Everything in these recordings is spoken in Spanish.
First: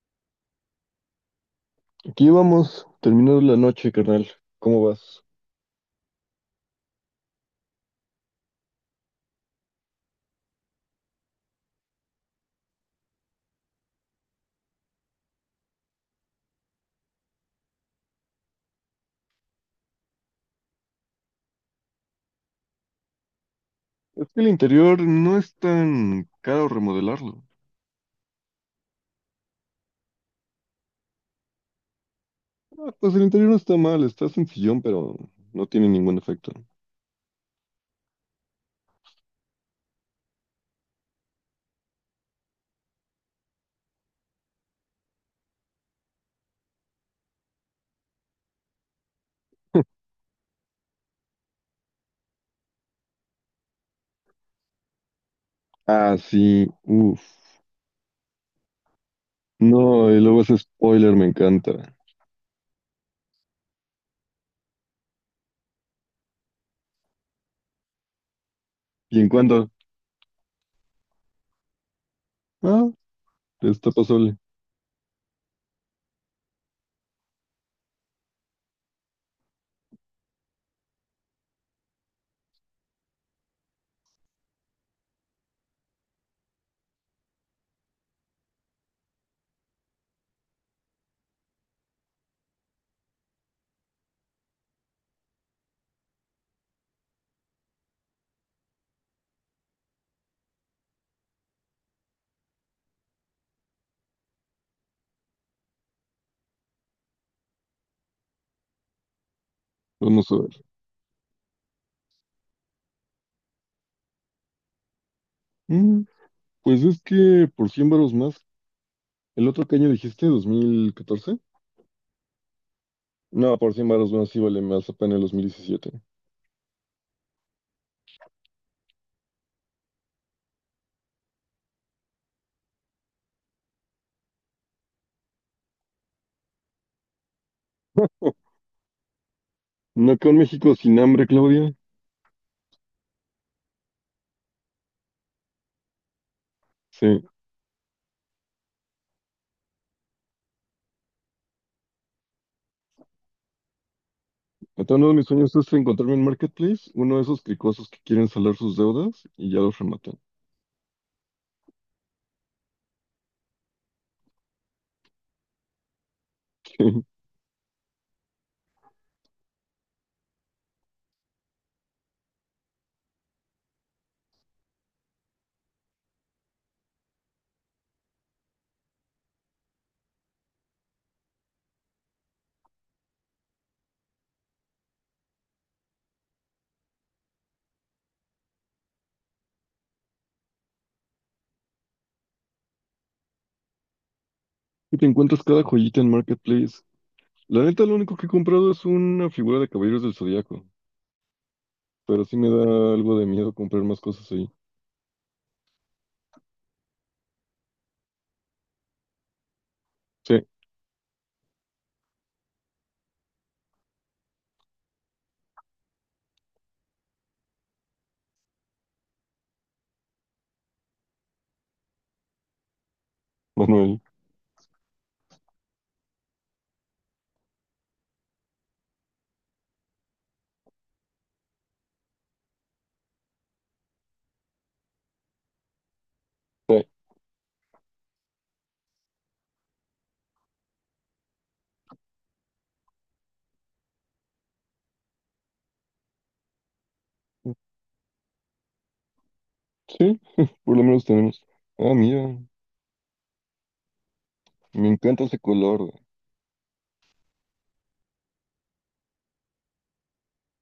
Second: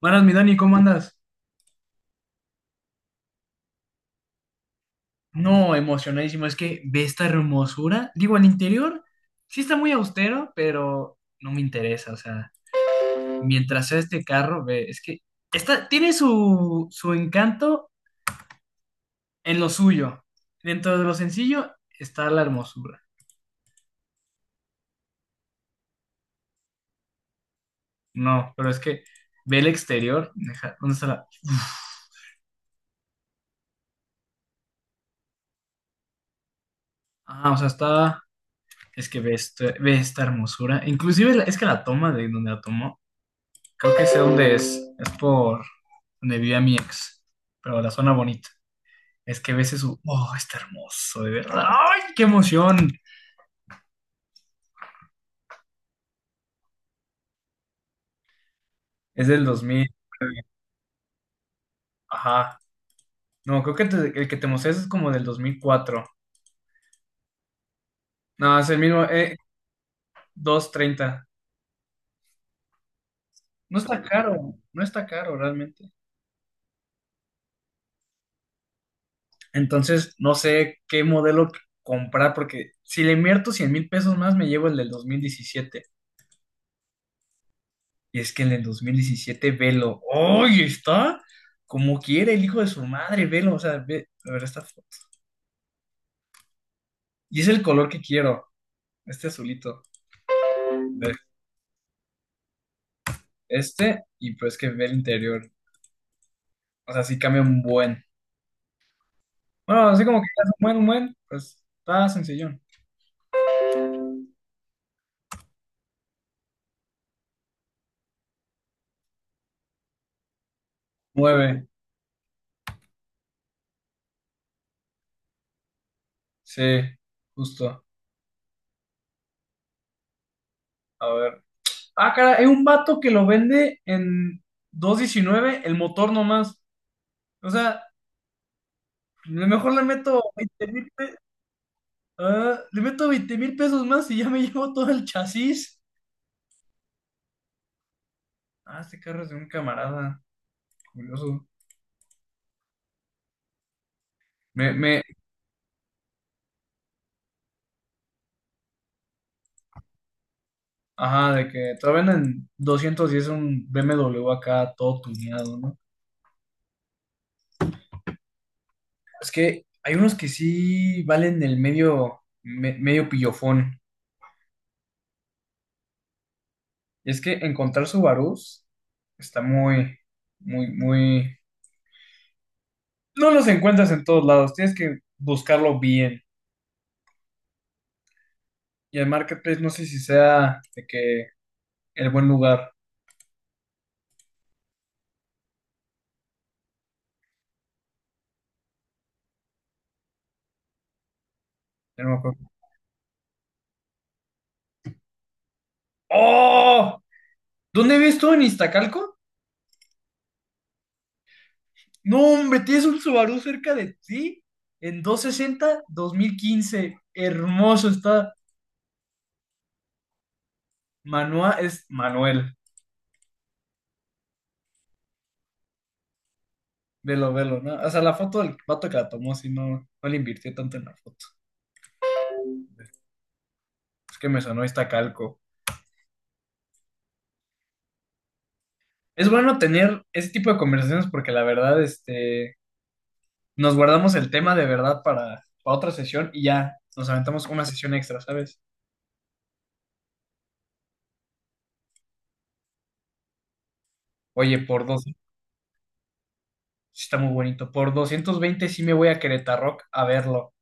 Buenas, mi Dani, ¿cómo andas? Aquí vamos, terminando la noche, carnal. ¿Cómo vas? No, emocionadísimo. Es que ve esta hermosura. Digo, el interior sí está muy austero, pero no me interesa. O sea, mientras sea este carro, ve, es que está, tiene su encanto en lo suyo. Dentro de lo sencillo está la hermosura. Es que el interior no es tan caro remodelarlo. No, pero es que ve el exterior. Deja, ¿dónde está la? Ah, pues el interior no está mal, está sencillón, pero no tiene ningún efecto. Ah, o sea, está. Es que ve, ve esta hermosura. Inclusive es que la toma de donde la tomó. Creo que sé dónde es. Es por donde vivía mi ex, pero la zona bonita. Es que ves su, oh, está hermoso, de verdad. ¡Ay, qué emoción! Ah, sí, uff. Es del 2000. No, y luego ese spoiler me encanta. Ajá. No, creo que el que te mostré es como del 2004. No, es el mismo, ¿Y en cuánto? 230. Ah, No está está pasable. caro, no está caro realmente. Entonces, no sé qué modelo comprar, porque si le invierto 100,000 pesos más, me llevo el del 2017. Y es que en el 2017, Velo, ¡ay! Está como quiere el hijo de su madre, Velo. O sea, ve, a ver esta foto. Y es el color que quiero, este azulito. Ve, este, y pues que ve el interior. O sea, sí cambia un buen. Bueno, así como que Vamos a es un ver. buen, un buen, pues está sencillón. Mm, pues es que por 100 varos más. ¿El otro que año dijiste? ¿2014? Nueve, No, por 100 varos más sí vale más apenas el 2017. sí, justo. A ver. Ah, cara, hay un vato que lo vende en 219, el motor nomás. O sea, a lo mejor le ¿No meto quedó en México sin 20. hambre, Claudia? Ah, le meto 20 mil pesos más y ya me llevo todo el chasis. Sí. Ah, este carro es de un camarada. Curioso. Me, Entonces, me, uno de mis sueños es encontrarme en Marketplace, uno de esos cricosos que quieren salar sus deudas y ya los rematan. ajá, de que te lo venden 210 un BMW acá todo tuneado, ¿no? Es que hay unos que sí valen el medio, medio pillofón. Y es que encontrar Subarús está muy, muy, muy. No los encuentras en todos lados, tienes que buscarlo bien. Y el marketplace no sé si sea de que el buen lugar. Y te encuentras cada joyita en Marketplace. La neta, lo único que he comprado es una figura de Caballeros del Zodiaco, Ya pero sí no. me da algo de miedo comprar más cosas ahí. ¡Oh! ¿Dónde ves tú en Iztacalco? Sí, No, hombre, tienes un Subaru cerca de ti. En 260, 2015. Hermoso está. Manuel es Manuel. Manuel. Velo, velo, ¿no? O sea, la foto del vato que la tomó, sí, no, no le invirtió tanto en la foto. Es que me sonó Iztacalco. Sí, Es bueno tener ese tipo de conversaciones porque la verdad, este, nos guardamos el tema de verdad para otra sesión y ya nos aventamos una sesión extra, ¿sabes? sí, por lo menos tenemos. Ah, mira, Oye, por me dos. encanta ese color, güey. Sí, está muy bonito. Por 220 sí me voy a Querétaro a verlo.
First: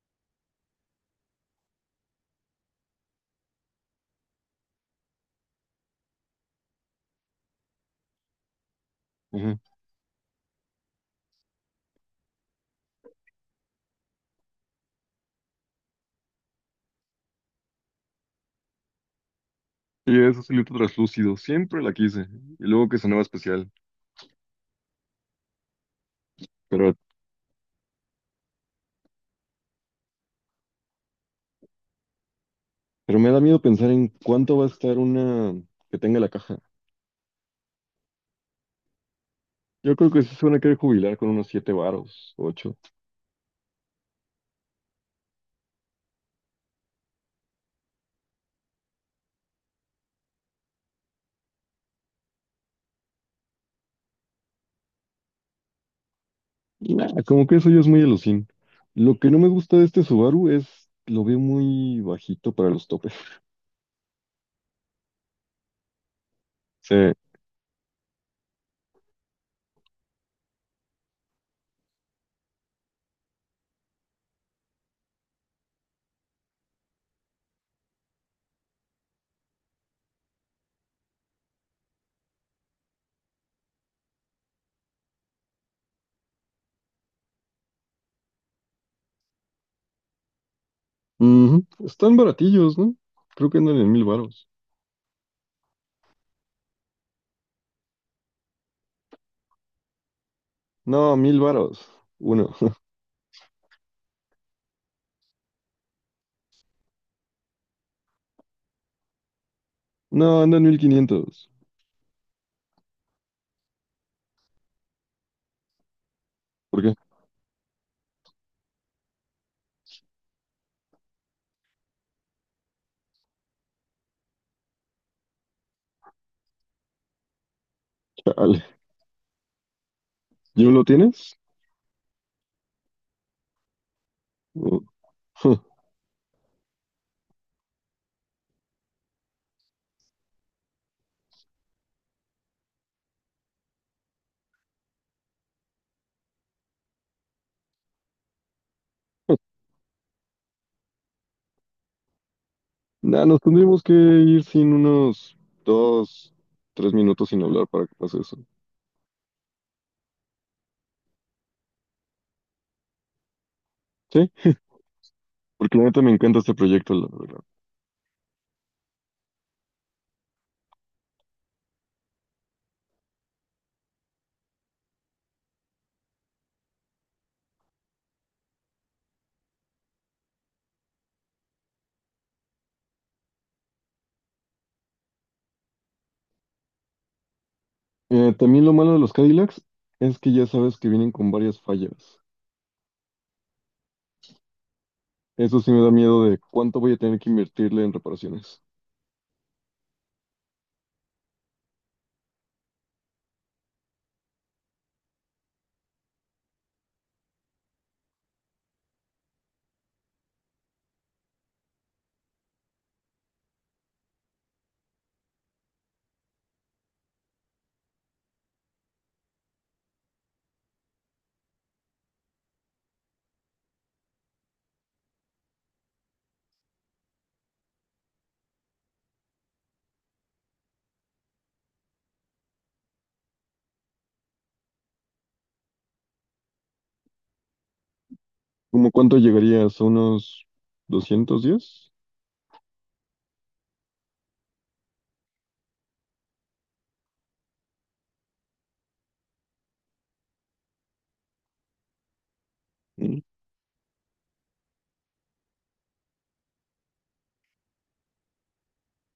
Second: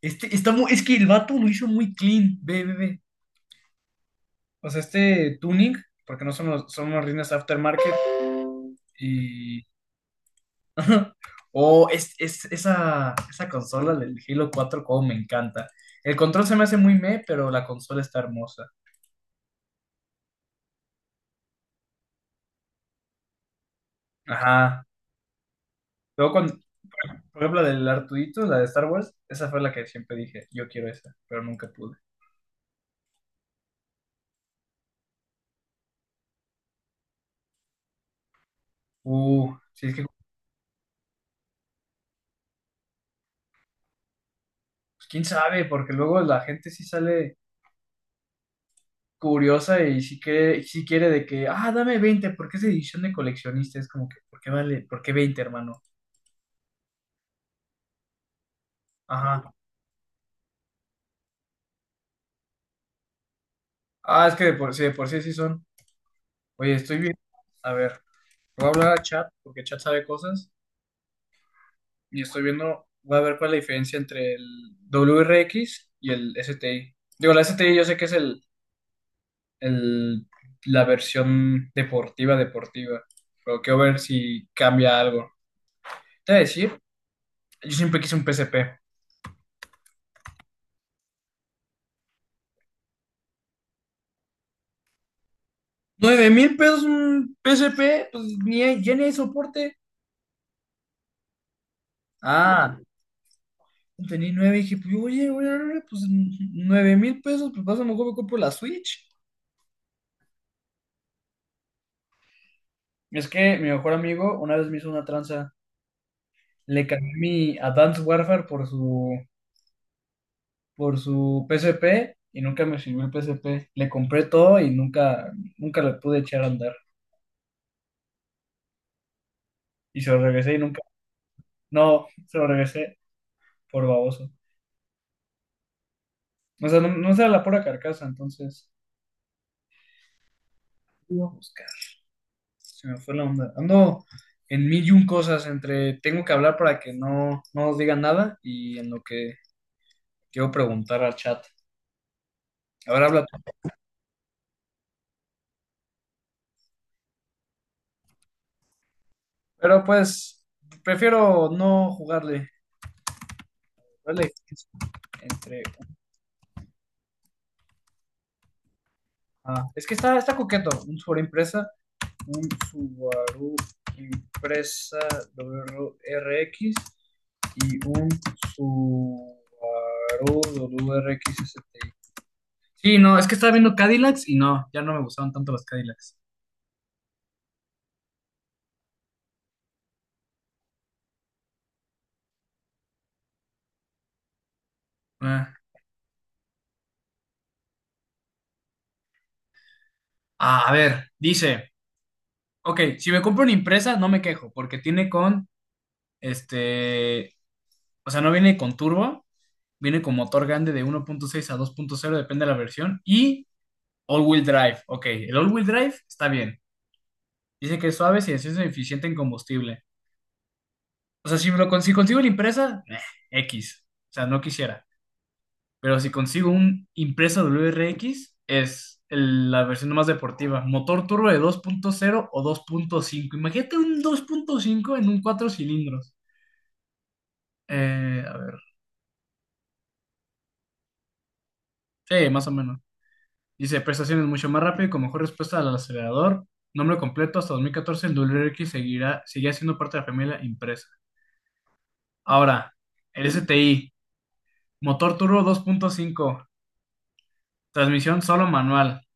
Este, está muy, es que el vato lo hizo muy clean. Ve, ve, ve. O sea, este tuning, porque no son, son unas rines aftermarket. Ajá. Y. O es- esa consola del Halo 4 como me encanta. El control se me hace muy meh, pero la consola está hermosa. Y ese silito translúcido, siempre la quise. Y luego que sonaba especial. Ajá. Luego, cuando, Pero, por ejemplo, la del Artudito, la de Star Wars, esa fue la que siempre dije: yo quiero esa, pero nunca pude. pero me da miedo pensar en cuánto va a estar una que tenga la caja. Sí es Yo que, creo pues, que sí se van a querer jubilar con unos siete varos, ocho. quién sabe, porque luego la gente sí sale curiosa y sí quiere de que, ah, dame 20 porque es edición de coleccionista. Es como que, ¿por qué vale? ¿Por qué veinte, hermano? Y nada, como que eso ya es muy alucín. Lo que no me Ajá. gusta de este Subaru es, lo veo muy bajito para los topes. Ah, es que de por sí sí son. Oye, Sí. estoy viendo, a ver, voy a hablar a Chat, porque Chat sabe cosas, y estoy viendo, voy a ver cuál es la diferencia entre el WRX y el STI. Digo, la STI yo sé que es el, la versión deportiva, deportiva, pero quiero ver si cambia algo. Te voy a decir, yo siempre quise un PSP. Ujú. Están baratillos, ¿no? Creo que andan en mil varos. Nueve mil pesos un PSP, pues ni hay- ya ni hay soporte. No, mil varos. Uno. Ah, tenía nueve y dije, pues oye, oye, oye, pues 9,000 pesos, pues pasa, mejor me compro la Switch. No, andan en mil quinientos. Es que mi mejor amigo una vez me hizo una tranza, ¿Por le qué? cambié mi Advanced Warfare por su P S P y nunca me sirvió el P S P. Le compré todo y nunca, nunca le pude echar a andar. Chale. Y se lo regresé y ¿Yo nunca, lo tienes? no, se lo regresé por baboso. No. O sea, no, no era la pura carcasa, entonces, iba a buscar. Se me fue la onda. Ando en mil y un cosas entre tengo que hablar para que no os digan nada y en lo que quiero preguntar al chat. A ver, habla Nah, nos tú. tendríamos que ir sin unos dos, tres minutos sin hablar para que pase eso. Pero pues, prefiero no jugarle. ¿Vale? Entre, Porque la neta me encanta este proyecto, la verdad. ah, es que está, está coqueto. Un Subaru impresa X y un Subaru W R X WRX STI. Sí, no, es que estaba viendo Cadillacs y no, ya no me gustaban tanto los Cadillacs. También lo malo de los Cadillacs es que ya sabes que vienen con varias fallas. Ah, Eso sí me da miedo de cuánto voy a tener que invertirle en reparaciones. a ver, dice, ok, si me compro una impresa no me quejo porque tiene con, este, o sea, no viene con turbo, viene con motor grande de 1.6 a 2.0, depende de la versión, y all-wheel drive, ok, el all-wheel drive está bien, dice que es suave si es eficiente en combustible. O sea, si consigo la impresa, X, o sea, no quisiera. Pero si consigo un impresa WRX, es la versión más deportiva. Motor turbo de 2.0 o 2.5. Imagínate un 2.5 en un 4 cilindros. A ver. ¿Cómo cuánto llegarías? ¿A unos 210? Sí, más o menos. Dice, prestaciones mucho más rápido y con mejor respuesta al acelerador. Nombre completo, hasta 2014 el WRX seguía siendo parte de la familia impresa. Ahora, Mm, el STI. Motor turbo 2.5. Transmisión solo manual.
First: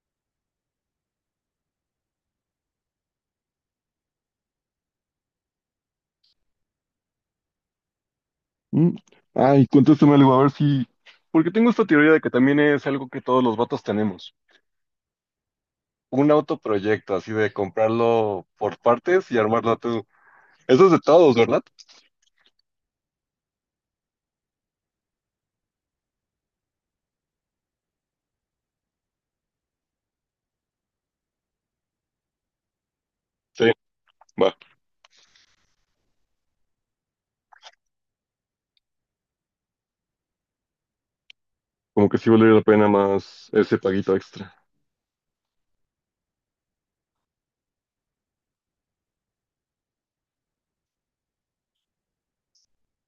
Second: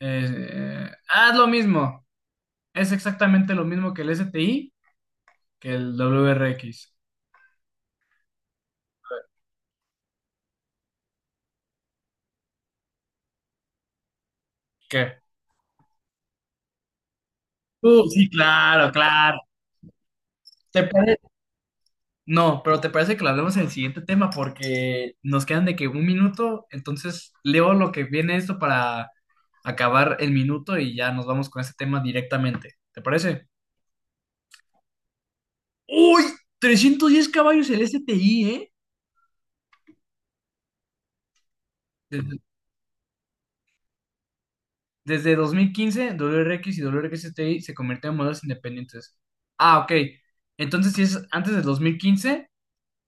Ah, es lo mismo. Es exactamente lo mismo que el S T I, que el W R X. mm. Ay, contéstame algo, a ver si... Porque tengo esta teoría de que también es algo que todos los vatos tenemos. ¿Qué? Un autoproyecto, así de Sí, comprarlo por claro, partes y claro. armarlo tú. ¿Te Eso es de pare- todos, ¿verdad? No, pero ¿te parece que lo hablemos en el siguiente tema? Porque nos quedan de que un minuto, entonces leo lo que viene esto para acabar el minuto y ya nos vamos con ese tema directamente. ¿Te parece? Sí, va. ¡Uy! 310 caballos el S T I, ¿eh? Como que sí Desde, valdría la pena más ese paguito extra. desde 2015, W R X y W R X S T I se convirtieron en modelos independientes. Ah, ok. Entonces, si es antes del 2015,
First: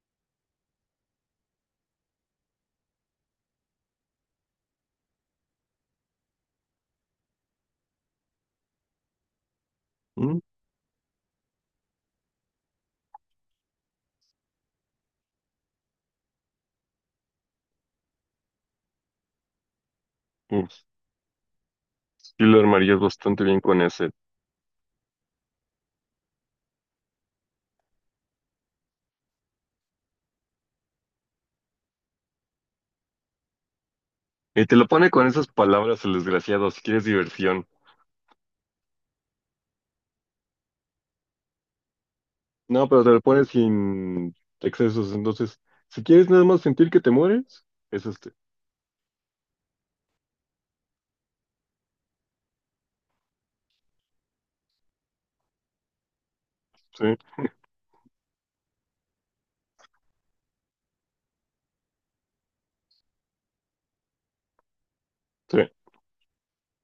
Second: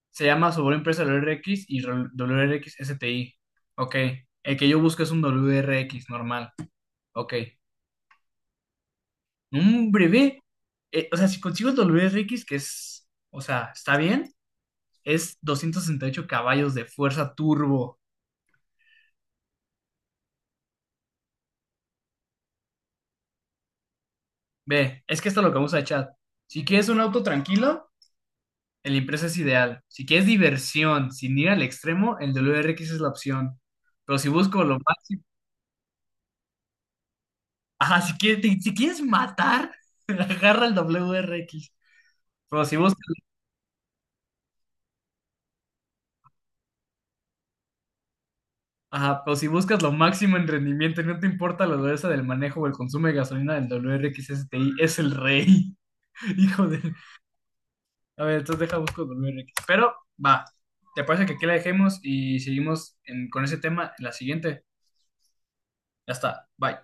se llama sobre empresa W R X y W R X S T I. Ok. El que yo busco es un W R X normal. Ok. Un Mm, breve. Eh, o sea, si consigo el W R X que es. O sea, está bien. Es 268 caballos de fuerza turbo. mm. Sí lo armarías bastante bien con ese. Ve, es que esto es lo que vamos a echar. Si quieres un auto tranquilo, el Impresa es ideal. Si quieres diversión, sin ir al extremo, el W R X es la opción. Pero si busco Y te lo lo pone máximo. con esas palabras el desgraciado, si quieres diversión. Ajá, si quieres, si quieres matar, agarra el W R X. Pero si No, pero buscas, te lo pone sin excesos. Entonces, si quieres nada más sentir que te mueres, es este. ajá, pero si buscas lo máximo en rendimiento y no te importa la dureza del manejo o el consumo de gasolina del WRX STI, es el rey. Hijo de. Sí, A ver, entonces deja busco el WRX. Pero va. ¿Te parece que aquí la dejemos y seguimos en- con ese tema en la siguiente? sí. Ya está. Bye.